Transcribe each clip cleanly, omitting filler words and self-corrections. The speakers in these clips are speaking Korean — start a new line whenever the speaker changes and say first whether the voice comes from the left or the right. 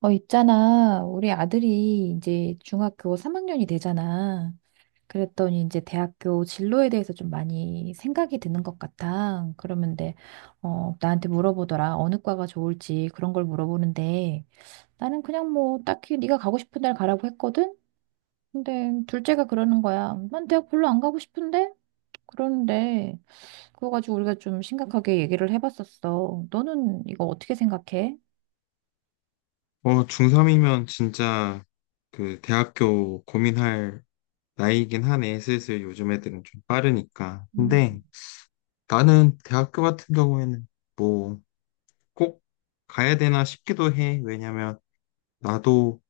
right: 있잖아. 우리 아들이 이제 중학교 3학년이 되잖아. 그랬더니 이제 대학교 진로에 대해서 좀 많이 생각이 드는 것 같아. 그러는데, 나한테 물어보더라. 어느 과가 좋을지 그런 걸 물어보는데, 나는 그냥 뭐 딱히 네가 가고 싶은 날 가라고 했거든? 근데 둘째가 그러는 거야. 난 대학 별로 안 가고 싶은데? 그러는데, 그거 가지고 우리가 좀 심각하게 얘기를 해봤었어. 너는 이거 어떻게 생각해?
left: 중3이면 진짜 대학교 고민할 나이긴 하네. 슬슬 요즘 애들은 좀 빠르니까.
right: 음,
left: 근데 나는 대학교 같은 경우에는 뭐 꼭 가야 되나 싶기도 해. 왜냐면 나도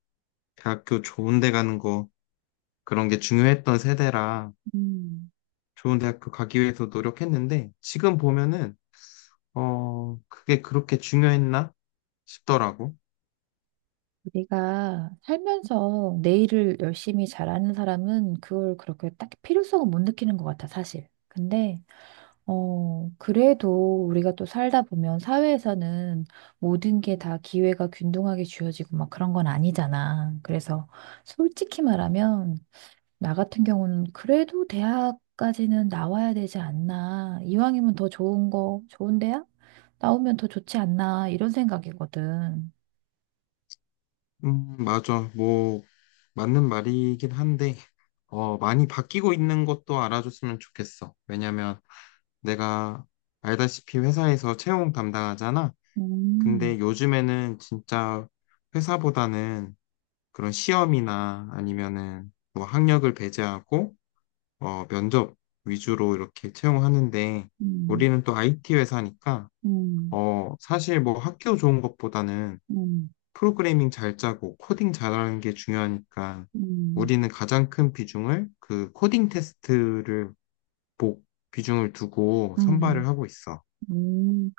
left: 대학교 좋은 데 가는 거 그런 게 중요했던 세대라
right: 음.
left: 좋은 대학교 가기 위해서 노력했는데 지금 보면은 그게 그렇게 중요했나 싶더라고.
right: 우리가 살면서 내일을 열심히 잘하는 사람은 그걸 그렇게 딱 필요성을 못 느끼는 것 같아, 사실. 근데, 그래도 우리가 또 살다 보면 사회에서는 모든 게 다 기회가 균등하게 주어지고 막 그런 건 아니잖아. 그래서 솔직히 말하면, 나 같은 경우는 그래도 대학까지는 나와야 되지 않나. 이왕이면 더 좋은 거, 좋은 대학? 나오면 더 좋지 않나. 이런 생각이거든.
left: 맞아. 맞는 말이긴 한데 많이 바뀌고 있는 것도 알아줬으면 좋겠어. 왜냐면 내가 알다시피 회사에서 채용 담당하잖아.
right: 음.
left: 근데 요즘에는 진짜 회사보다는 그런 시험이나 아니면은 뭐 학력을 배제하고 면접 위주로 이렇게 채용하는데
right: 음.
left: 우리는 또 IT 회사니까
right: 음,
left: 어, 사실 뭐 학교 좋은 것보다는
right: 음,
left: 프로그래밍 잘 짜고 코딩 잘하는 게 중요하니까
right: 음,
left: 우리는 가장 큰 비중을 그 코딩 테스트를 복 비중을 두고 선발을
right: 음,
left: 하고 있어.
right: 음.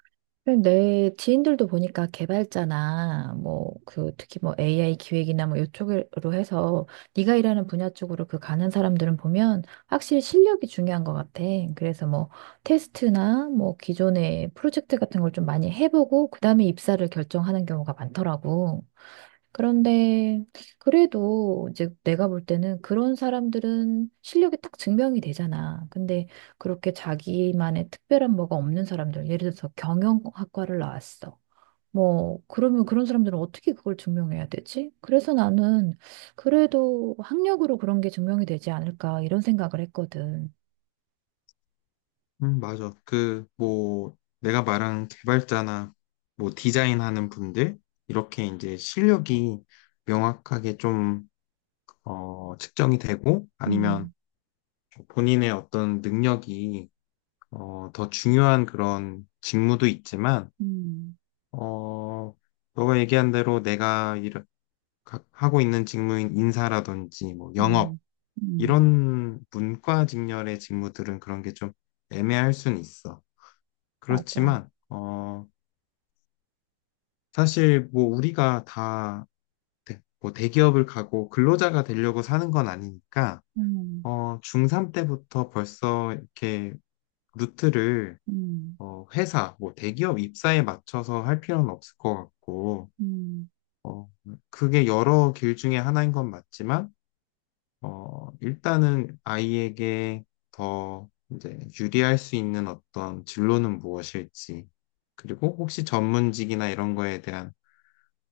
right: 근데 내 지인들도 보니까 개발자나 뭐 그 특히 뭐 AI 기획이나 뭐 이쪽으로 해서 네가 일하는 분야 쪽으로 그 가는 사람들은 보면 확실히 실력이 중요한 것 같아. 그래서 뭐 테스트나 뭐 기존의 프로젝트 같은 걸 좀 많이 해보고 그다음에 입사를 결정하는 경우가 많더라고. 그런데 그래도 이제 내가 볼 때는 그런 사람들은 실력이 딱 증명이 되잖아. 근데 그렇게 자기만의 특별한 뭐가 없는 사람들, 예를 들어서 경영학과를 나왔어. 뭐, 그러면 그런 사람들은 어떻게 그걸 증명해야 되지? 그래서 나는 그래도 학력으로 그런 게 증명이 되지 않을까 이런 생각을 했거든.
left: 맞아. 내가 말한 개발자나 뭐 디자인하는 분들, 이렇게 이제 실력이 명확하게 좀, 측정이 되고, 아니면
right: 음,
left: 본인의 어떤 능력이, 더 중요한 그런 직무도 있지만,
right: 음,
left: 어, 너가 얘기한 대로 하고 있는 직무인 인사라든지, 뭐, 영업,
right: 음, 음,
left: 이런 문과 직렬의 직무들은 그런 게 좀 애매할 순 있어.
right: 맞아.
left: 그렇지만, 사실 뭐 우리가 뭐 대기업을 가고 근로자가 되려고 사는 건 아니니까,
right: 음,
left: 중3 때부터 벌써 이렇게 루트를
right: 음,
left: 회사, 뭐 대기업 입사에 맞춰서 할 필요는 없을 것 같고,
right: 음,
left: 어, 그게 여러 길 중에 하나인 건 맞지만, 일단은 아이에게 더 이제 유리할 수 있는 어떤 진로는 무엇일지, 그리고 혹시 전문직이나 이런 거에 대한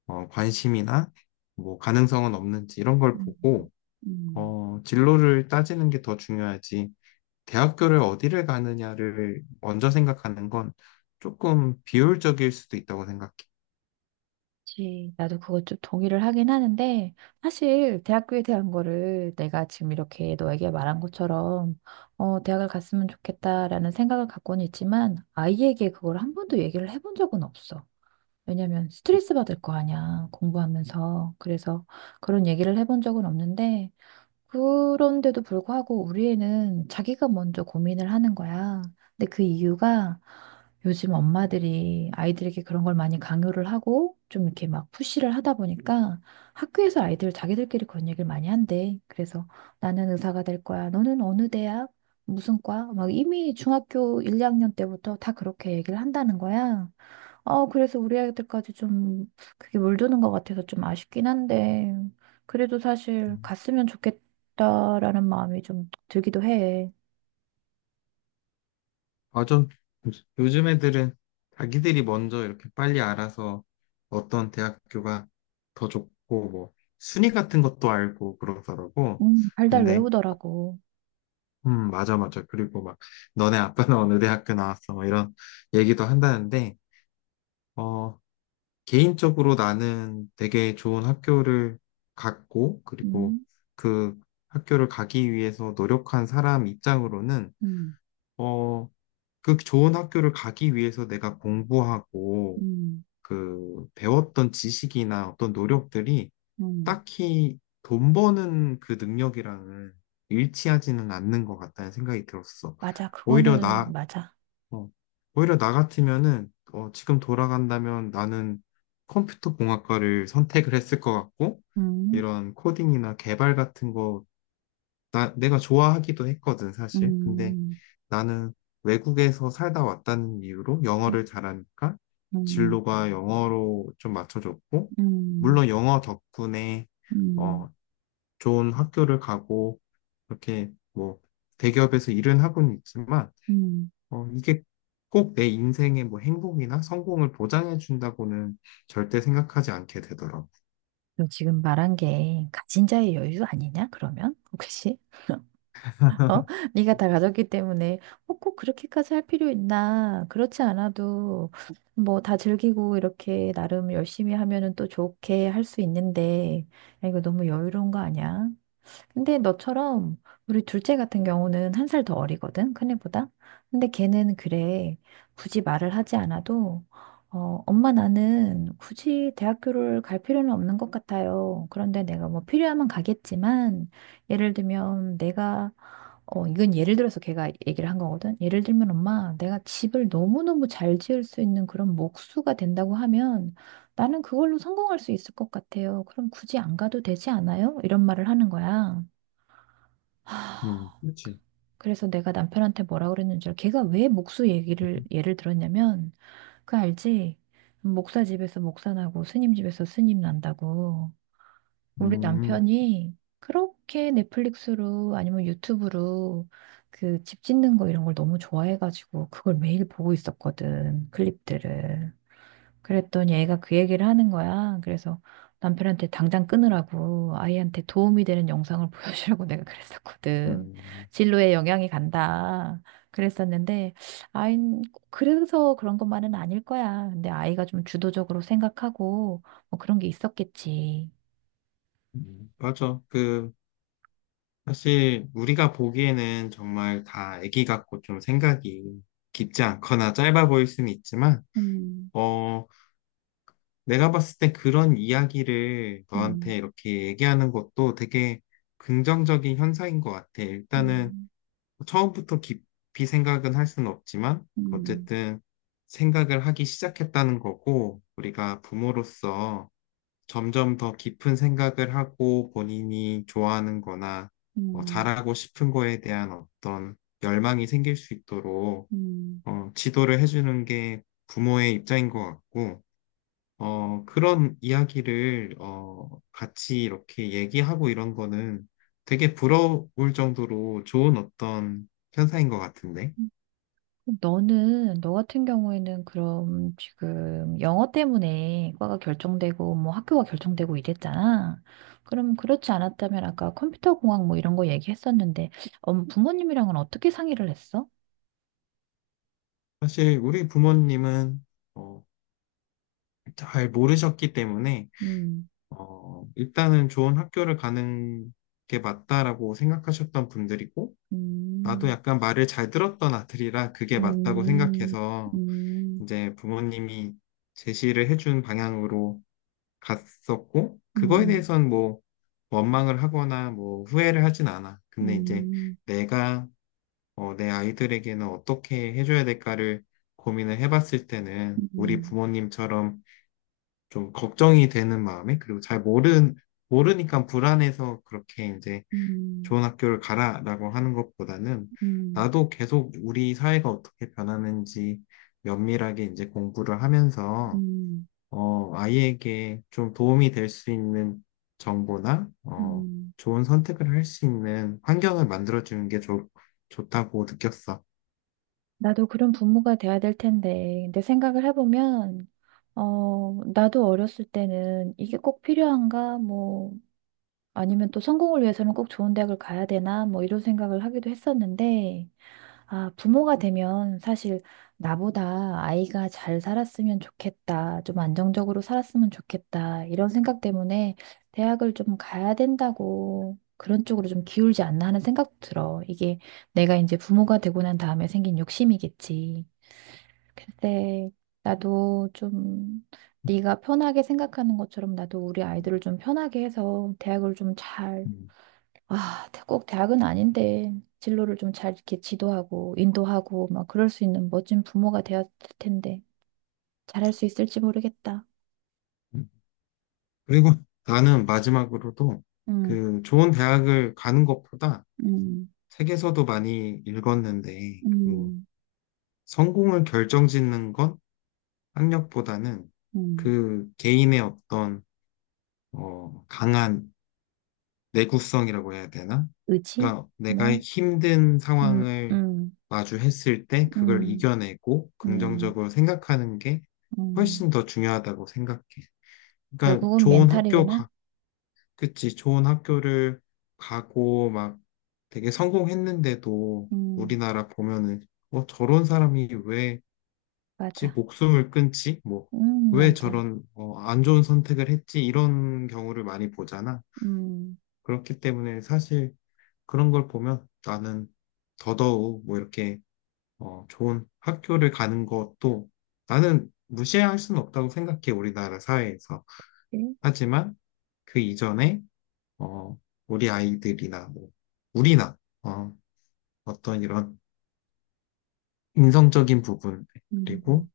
left: 관심이나 뭐 가능성은 없는지 이런 걸
right: 음,
left: 보고,
right: 음.
left: 진로를 따지는 게 더 중요하지. 대학교를 어디를 가느냐를 먼저 생각하는 건 조금 비효율적일 수도 있다고 생각해.
right: 그치. 나도 그것 좀 동의를 하긴 하는데, 사실 대학교에 대한 거를 내가 지금 이렇게 너에게 말한 것처럼, 대학을 갔으면 좋겠다라는 생각을 갖고는 있지만, 아이에게 그걸 한 번도 얘기를 해본 적은 없어. 왜냐면 스트레스 받을 거 아니야, 공부하면서. 그래서 그런 얘기를 해본 적은 없는데, 그런데도 불구하고 우리 애는 자기가 먼저 고민을 하는 거야. 근데 그 이유가 요즘 엄마들이 아이들에게 그런 걸 많이 강요를 하고 좀 이렇게 막 푸시를 하다 보니까 학교에서 아이들 자기들끼리 그런 얘기를 많이 한대. 그래서 나는 의사가 될 거야. 너는 어느 대학? 무슨 과? 막 이미 중학교 1, 2학년 때부터 다 그렇게 얘기를 한다는 거야. 그래서 우리 아이들까지 좀 그게 물드는 것 같아서 좀 아쉽긴 한데, 그래도 사실 갔으면 좋겠다라는 마음이 좀 들기도 해.
left: 아, 좀, 요즘 애들은 자기들이 먼저 이렇게 빨리 알아서 어떤 대학교가 더 좋고, 뭐, 순위 같은 것도 알고 그러더라고.
right: 달달
left: 근데,
right: 외우더라고.
left: 맞아, 맞아. 그리고 막, 너네 아빠는 어느 대학교 나왔어? 막 이런 얘기도 한다는데, 어, 개인적으로 나는 되게 좋은 학교를 갔고, 그리고
right: 음,
left: 그 학교를 가기 위해서 노력한 사람 입장으로는,
right: 음,
left: 어, 그 좋은 학교를 가기 위해서 내가 공부하고
right: 음,
left: 그 배웠던 지식이나 어떤 노력들이
right: 음,
left: 딱히 돈 버는 그 능력이랑은 일치하지는 않는 것 같다는 생각이 들었어.
right: 맞아,
left: 오히려
right: 그거는
left: 나,
right: 맞아.
left: 어, 오히려 나 같으면은 어, 지금 돌아간다면 나는 컴퓨터 공학과를 선택을 했을 것 같고
right: 음,
left: 이런 코딩이나 개발 같은 거 내가 좋아하기도 했거든, 사실. 근데
right: 음,
left: 나는 외국에서 살다 왔다는 이유로
right: 음,
left: 영어를 잘하니까
right: 음,
left: 진로가 영어로 좀 맞춰졌고,
right: 음,
left: 물론 영어 덕분에 어, 좋은 학교를 가고, 이렇게 뭐 대기업에서 일은 하고는 있지만,
right: 음.
left: 이게 꼭 내 인생의 뭐 행복이나 성공을 보장해 준다고는 절대 생각하지 않게 되더라고.
right: 너 지금 말한 게 가진 자의 여유 아니냐, 그러면? 혹시? 어? 네가 다 가졌기 때문에 꼭 그렇게까지 할 필요 있나? 그렇지 않아도 뭐 다 즐기고 이렇게 나름 열심히 하면은 또 좋게 할 수 있는데 야, 이거 너무 여유로운 거 아니야? 근데 너처럼 우리 둘째 같은 경우는 한 살 더 어리거든, 큰애보다. 근데 걔는 그래 굳이 말을 하지 않아도 엄마, 나는 굳이 대학교를 갈 필요는 없는 것 같아요. 그런데 내가 뭐 필요하면 가겠지만 예를 들면 내가 이건 예를 들어서 걔가 얘기를 한 거거든. 예를 들면, 엄마, 내가 집을 너무너무 잘 지을 수 있는 그런 목수가 된다고 하면 나는 그걸로 성공할 수 있을 것 같아요. 그럼 굳이 안 가도 되지 않아요? 이런 말을 하는 거야. 하,
left: 그렇지.
right: 그래서 내가 남편한테 뭐라 그랬는지, 알아? 걔가 왜 목수 얘기를, 예를 들었냐면, 그 알지? 목사 집에서 목사 나고 스님 집에서 스님 난다고. 우리
left: 음,
right: 남편이 그렇게 넷플릭스로 아니면 유튜브로 그 집 짓는 거 이런 걸 너무 좋아해가지고 그걸 매일 보고 있었거든, 클립들을. 그랬더니 애가 그 얘기를 하는 거야. 그래서 남편한테 당장 끊으라고 아이한테 도움이 되는 영상을 보여주라고 내가 그랬었거든.
left: 음,
right: 진로에 영향이 간다. 그랬었는데, 아이, 그래서 그런 것만은 아닐 거야. 근데 아이가 좀 주도적으로 생각하고 뭐 그런 게 있었겠지.
left: 맞아. 그 사실 우리가 보기에는 정말 다 애기 같고 좀 생각이 깊지 않거나 짧아 보일 수는 있지만,
right: 음.
left: 어, 내가 봤을 때 그런 이야기를
right: 음,
left: 너한테 이렇게 얘기하는 것도 되게 긍정적인 현상인 것 같아. 일단은
right: 음,
left: 처음부터 깊이 생각은 할 수는 없지만,
right: 음,
left: 어쨌든 생각을 하기 시작했다는 거고, 우리가 부모로서 점점 더 깊은 생각을 하고 본인이 좋아하는 거나
right: 음,
left: 잘하고 싶은 거에 대한 어떤 열망이 생길 수 있도록
right: 음.
left: 지도를 해주는 게 부모의 입장인 것 같고, 그런 이야기를 같이 이렇게 얘기하고 이런 거는 되게 부러울 정도로 좋은 어떤 현상인 것 같은데.
right: 그럼 너는, 너 같은 경우에는 그럼 지금 영어 때문에 과가 결정되고 뭐 학교가 결정되고 이랬잖아. 그럼 그렇지 않았다면 아까 컴퓨터 공학 뭐 이런 거 얘기했었는데, 부모님이랑은 어떻게 상의를 했어?
left: 사실 우리 부모님은 어, 잘 모르셨기 때문에
right: 음,
left: 일단은 좋은 학교를 가는 게 맞다라고 생각하셨던 분들이고, 나도
right: 음,
left: 약간 말을 잘 들었던 아들이라 그게 맞다고
right: 음,
left: 생각해서
right: 음,
left: 이제 부모님이 제시를 해준 방향으로 갔었고, 그거에
right: 음,
left: 대해선 뭐 원망을 하거나 뭐 후회를 하진 않아. 근데 이제
right: 음,
left: 내가 내 아이들에게는 어떻게 해줘야 될까를 고민을 해봤을 때는 우리
right: 음,
left: 부모님처럼 좀 걱정이 되는 마음에 그리고 잘모는 모르니까 불안해서 그렇게 이제
right: 음,
left: 좋은 학교를 가라라고 하는 것보다는
right: 음,
left: 나도 계속 우리 사회가 어떻게 변하는지 면밀하게 이제 공부를 하면서
right: 음,
left: 어 아이에게 좀 도움이 될 수 있는 정보나 어
right: 음.
left: 좋은 선택을 할 수 있는 환경을 만들어 주는 게 좋다고 느꼈어.
right: 나도 그런 부모가 돼야 될 텐데. 근데 생각을 해보면, 나도 어렸을 때는 이게 꼭 필요한가? 뭐, 아니면 또 성공을 위해서는 꼭 좋은 대학을 가야 되나? 뭐 이런 생각을 하기도 했었는데, 아, 부모가 되면 사실 나보다 아이가 잘 살았으면 좋겠다. 좀 안정적으로 살았으면 좋겠다. 이런 생각 때문에 대학을 좀 가야 된다고 그런 쪽으로 좀 기울지 않나 하는 생각 도 들어. 이게 내가 이제 부모가 되고 난 다음에 생긴 욕심이겠지. 글쎄, 나도 좀 네가 편하게 생각하는 것처럼 나도 우리 아이들을 좀 편하게 해서 대학을 좀 잘,
left: 음.
right: 아, 꼭 대학은 아닌데 진로를 좀 잘 이렇게 지도하고 인도하고 막 그럴 수 있는 멋진 부모가 되었을 텐데 잘할 수 있을지 모르겠다.
left: 음. 그리고 나는 마지막으로도
right: 음,
left: 그 좋은 대학을 가는 것보다
right: 음,
left: 책에서도 많이 읽었는데, 그
right: 음,
left: 성공을 결정짓는 건 학력보다는
right: 음.
left: 그 개인의 어떤, 강한 내구성이라고 해야 되나?
right: 의지?
left: 그러니까 내가
right: 뭐,
left: 힘든
right: 음,
left: 상황을
right: 음,
left: 마주했을 때 그걸
right: 음,
left: 이겨내고
right: 음,
left: 긍정적으로 생각하는 게
right: 음,
left: 훨씬 더 중요하다고 생각해. 그러니까
right: 결국은
left: 좋은 학교
right: 멘탈이구나.
left: 가, 그치, 좋은 학교를 가고 막 되게 성공했는데도
right: 음,
left: 우리나라 보면은 저런 사람이 왜
right: 맞아.
left: 목숨을 끊지? 뭐, 왜
right: 맞아.
left: 저런 어, 안 좋은 선택을 했지? 이런 경우를 많이 보잖아.
right: 음.
left: 그렇기 때문에 사실 그런 걸 보면 나는 더더욱 뭐 이렇게 좋은 학교를 가는 것도 나는 무시할 수는 없다고 생각해, 우리나라 사회에서. 하지만 그 이전에 어, 우리 아이들이나, 뭐, 우리나, 어, 어떤 이런 인성적인 부분, 그리고,
right: 음,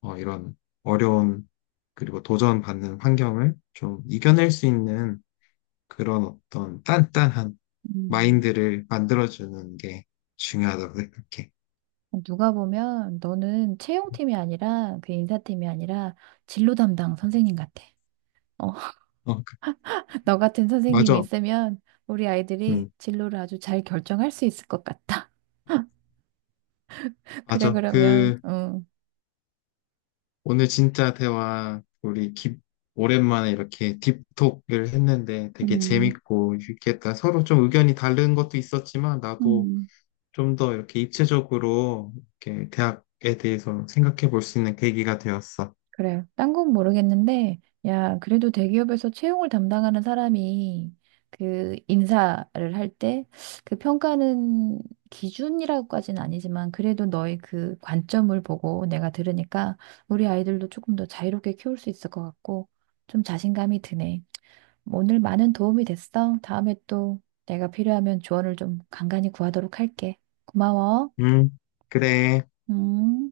left: 이런 어려운, 그리고 도전받는 환경을 좀 이겨낼 수 있는 그런 어떤 단단한
right: 음.
left: 마인드를 만들어주는 게 중요하다고 생각해.
right: 누가 보면 너는 채용팀이 아니라 그 인사팀이 아니라 진로 담당 선생님 같아. 어,
left: 어, 그-
right: 너 같은 선생님이
left: 맞아.
right: 있으면 우리 아이들이
left: 응,
right: 진로를 아주 잘 결정할 수 있을 것 같아. 그래,
left: 맞아.
right: 그러면, 응.
left: 오늘 진짜 오랜만에 이렇게 딥톡을 했는데 되게
right: 음,
left: 재밌고 유익했다. 서로 좀 의견이 다른 것도 있었지만 나도
right: 음.
left: 좀 더 이렇게 입체적으로 이렇게 대학에 대해서 생각해 볼 수 있는 계기가 되었어.
right: 그래요. 딴 건 모르겠는데, 야, 그래도 대기업에서 채용을 담당하는 사람이 그 인사를 할 때 그 평가는 기준이라고까지는 아니지만 그래도 너의 그 관점을 보고 내가 들으니까 우리 아이들도 조금 더 자유롭게 키울 수 있을 것 같고 좀 자신감이 드네. 오늘 많은 도움이 됐어. 다음에 또 내가 필요하면 조언을 좀 간간히 구하도록 할게. 고마워.
left: 음, 그래.
right: 음.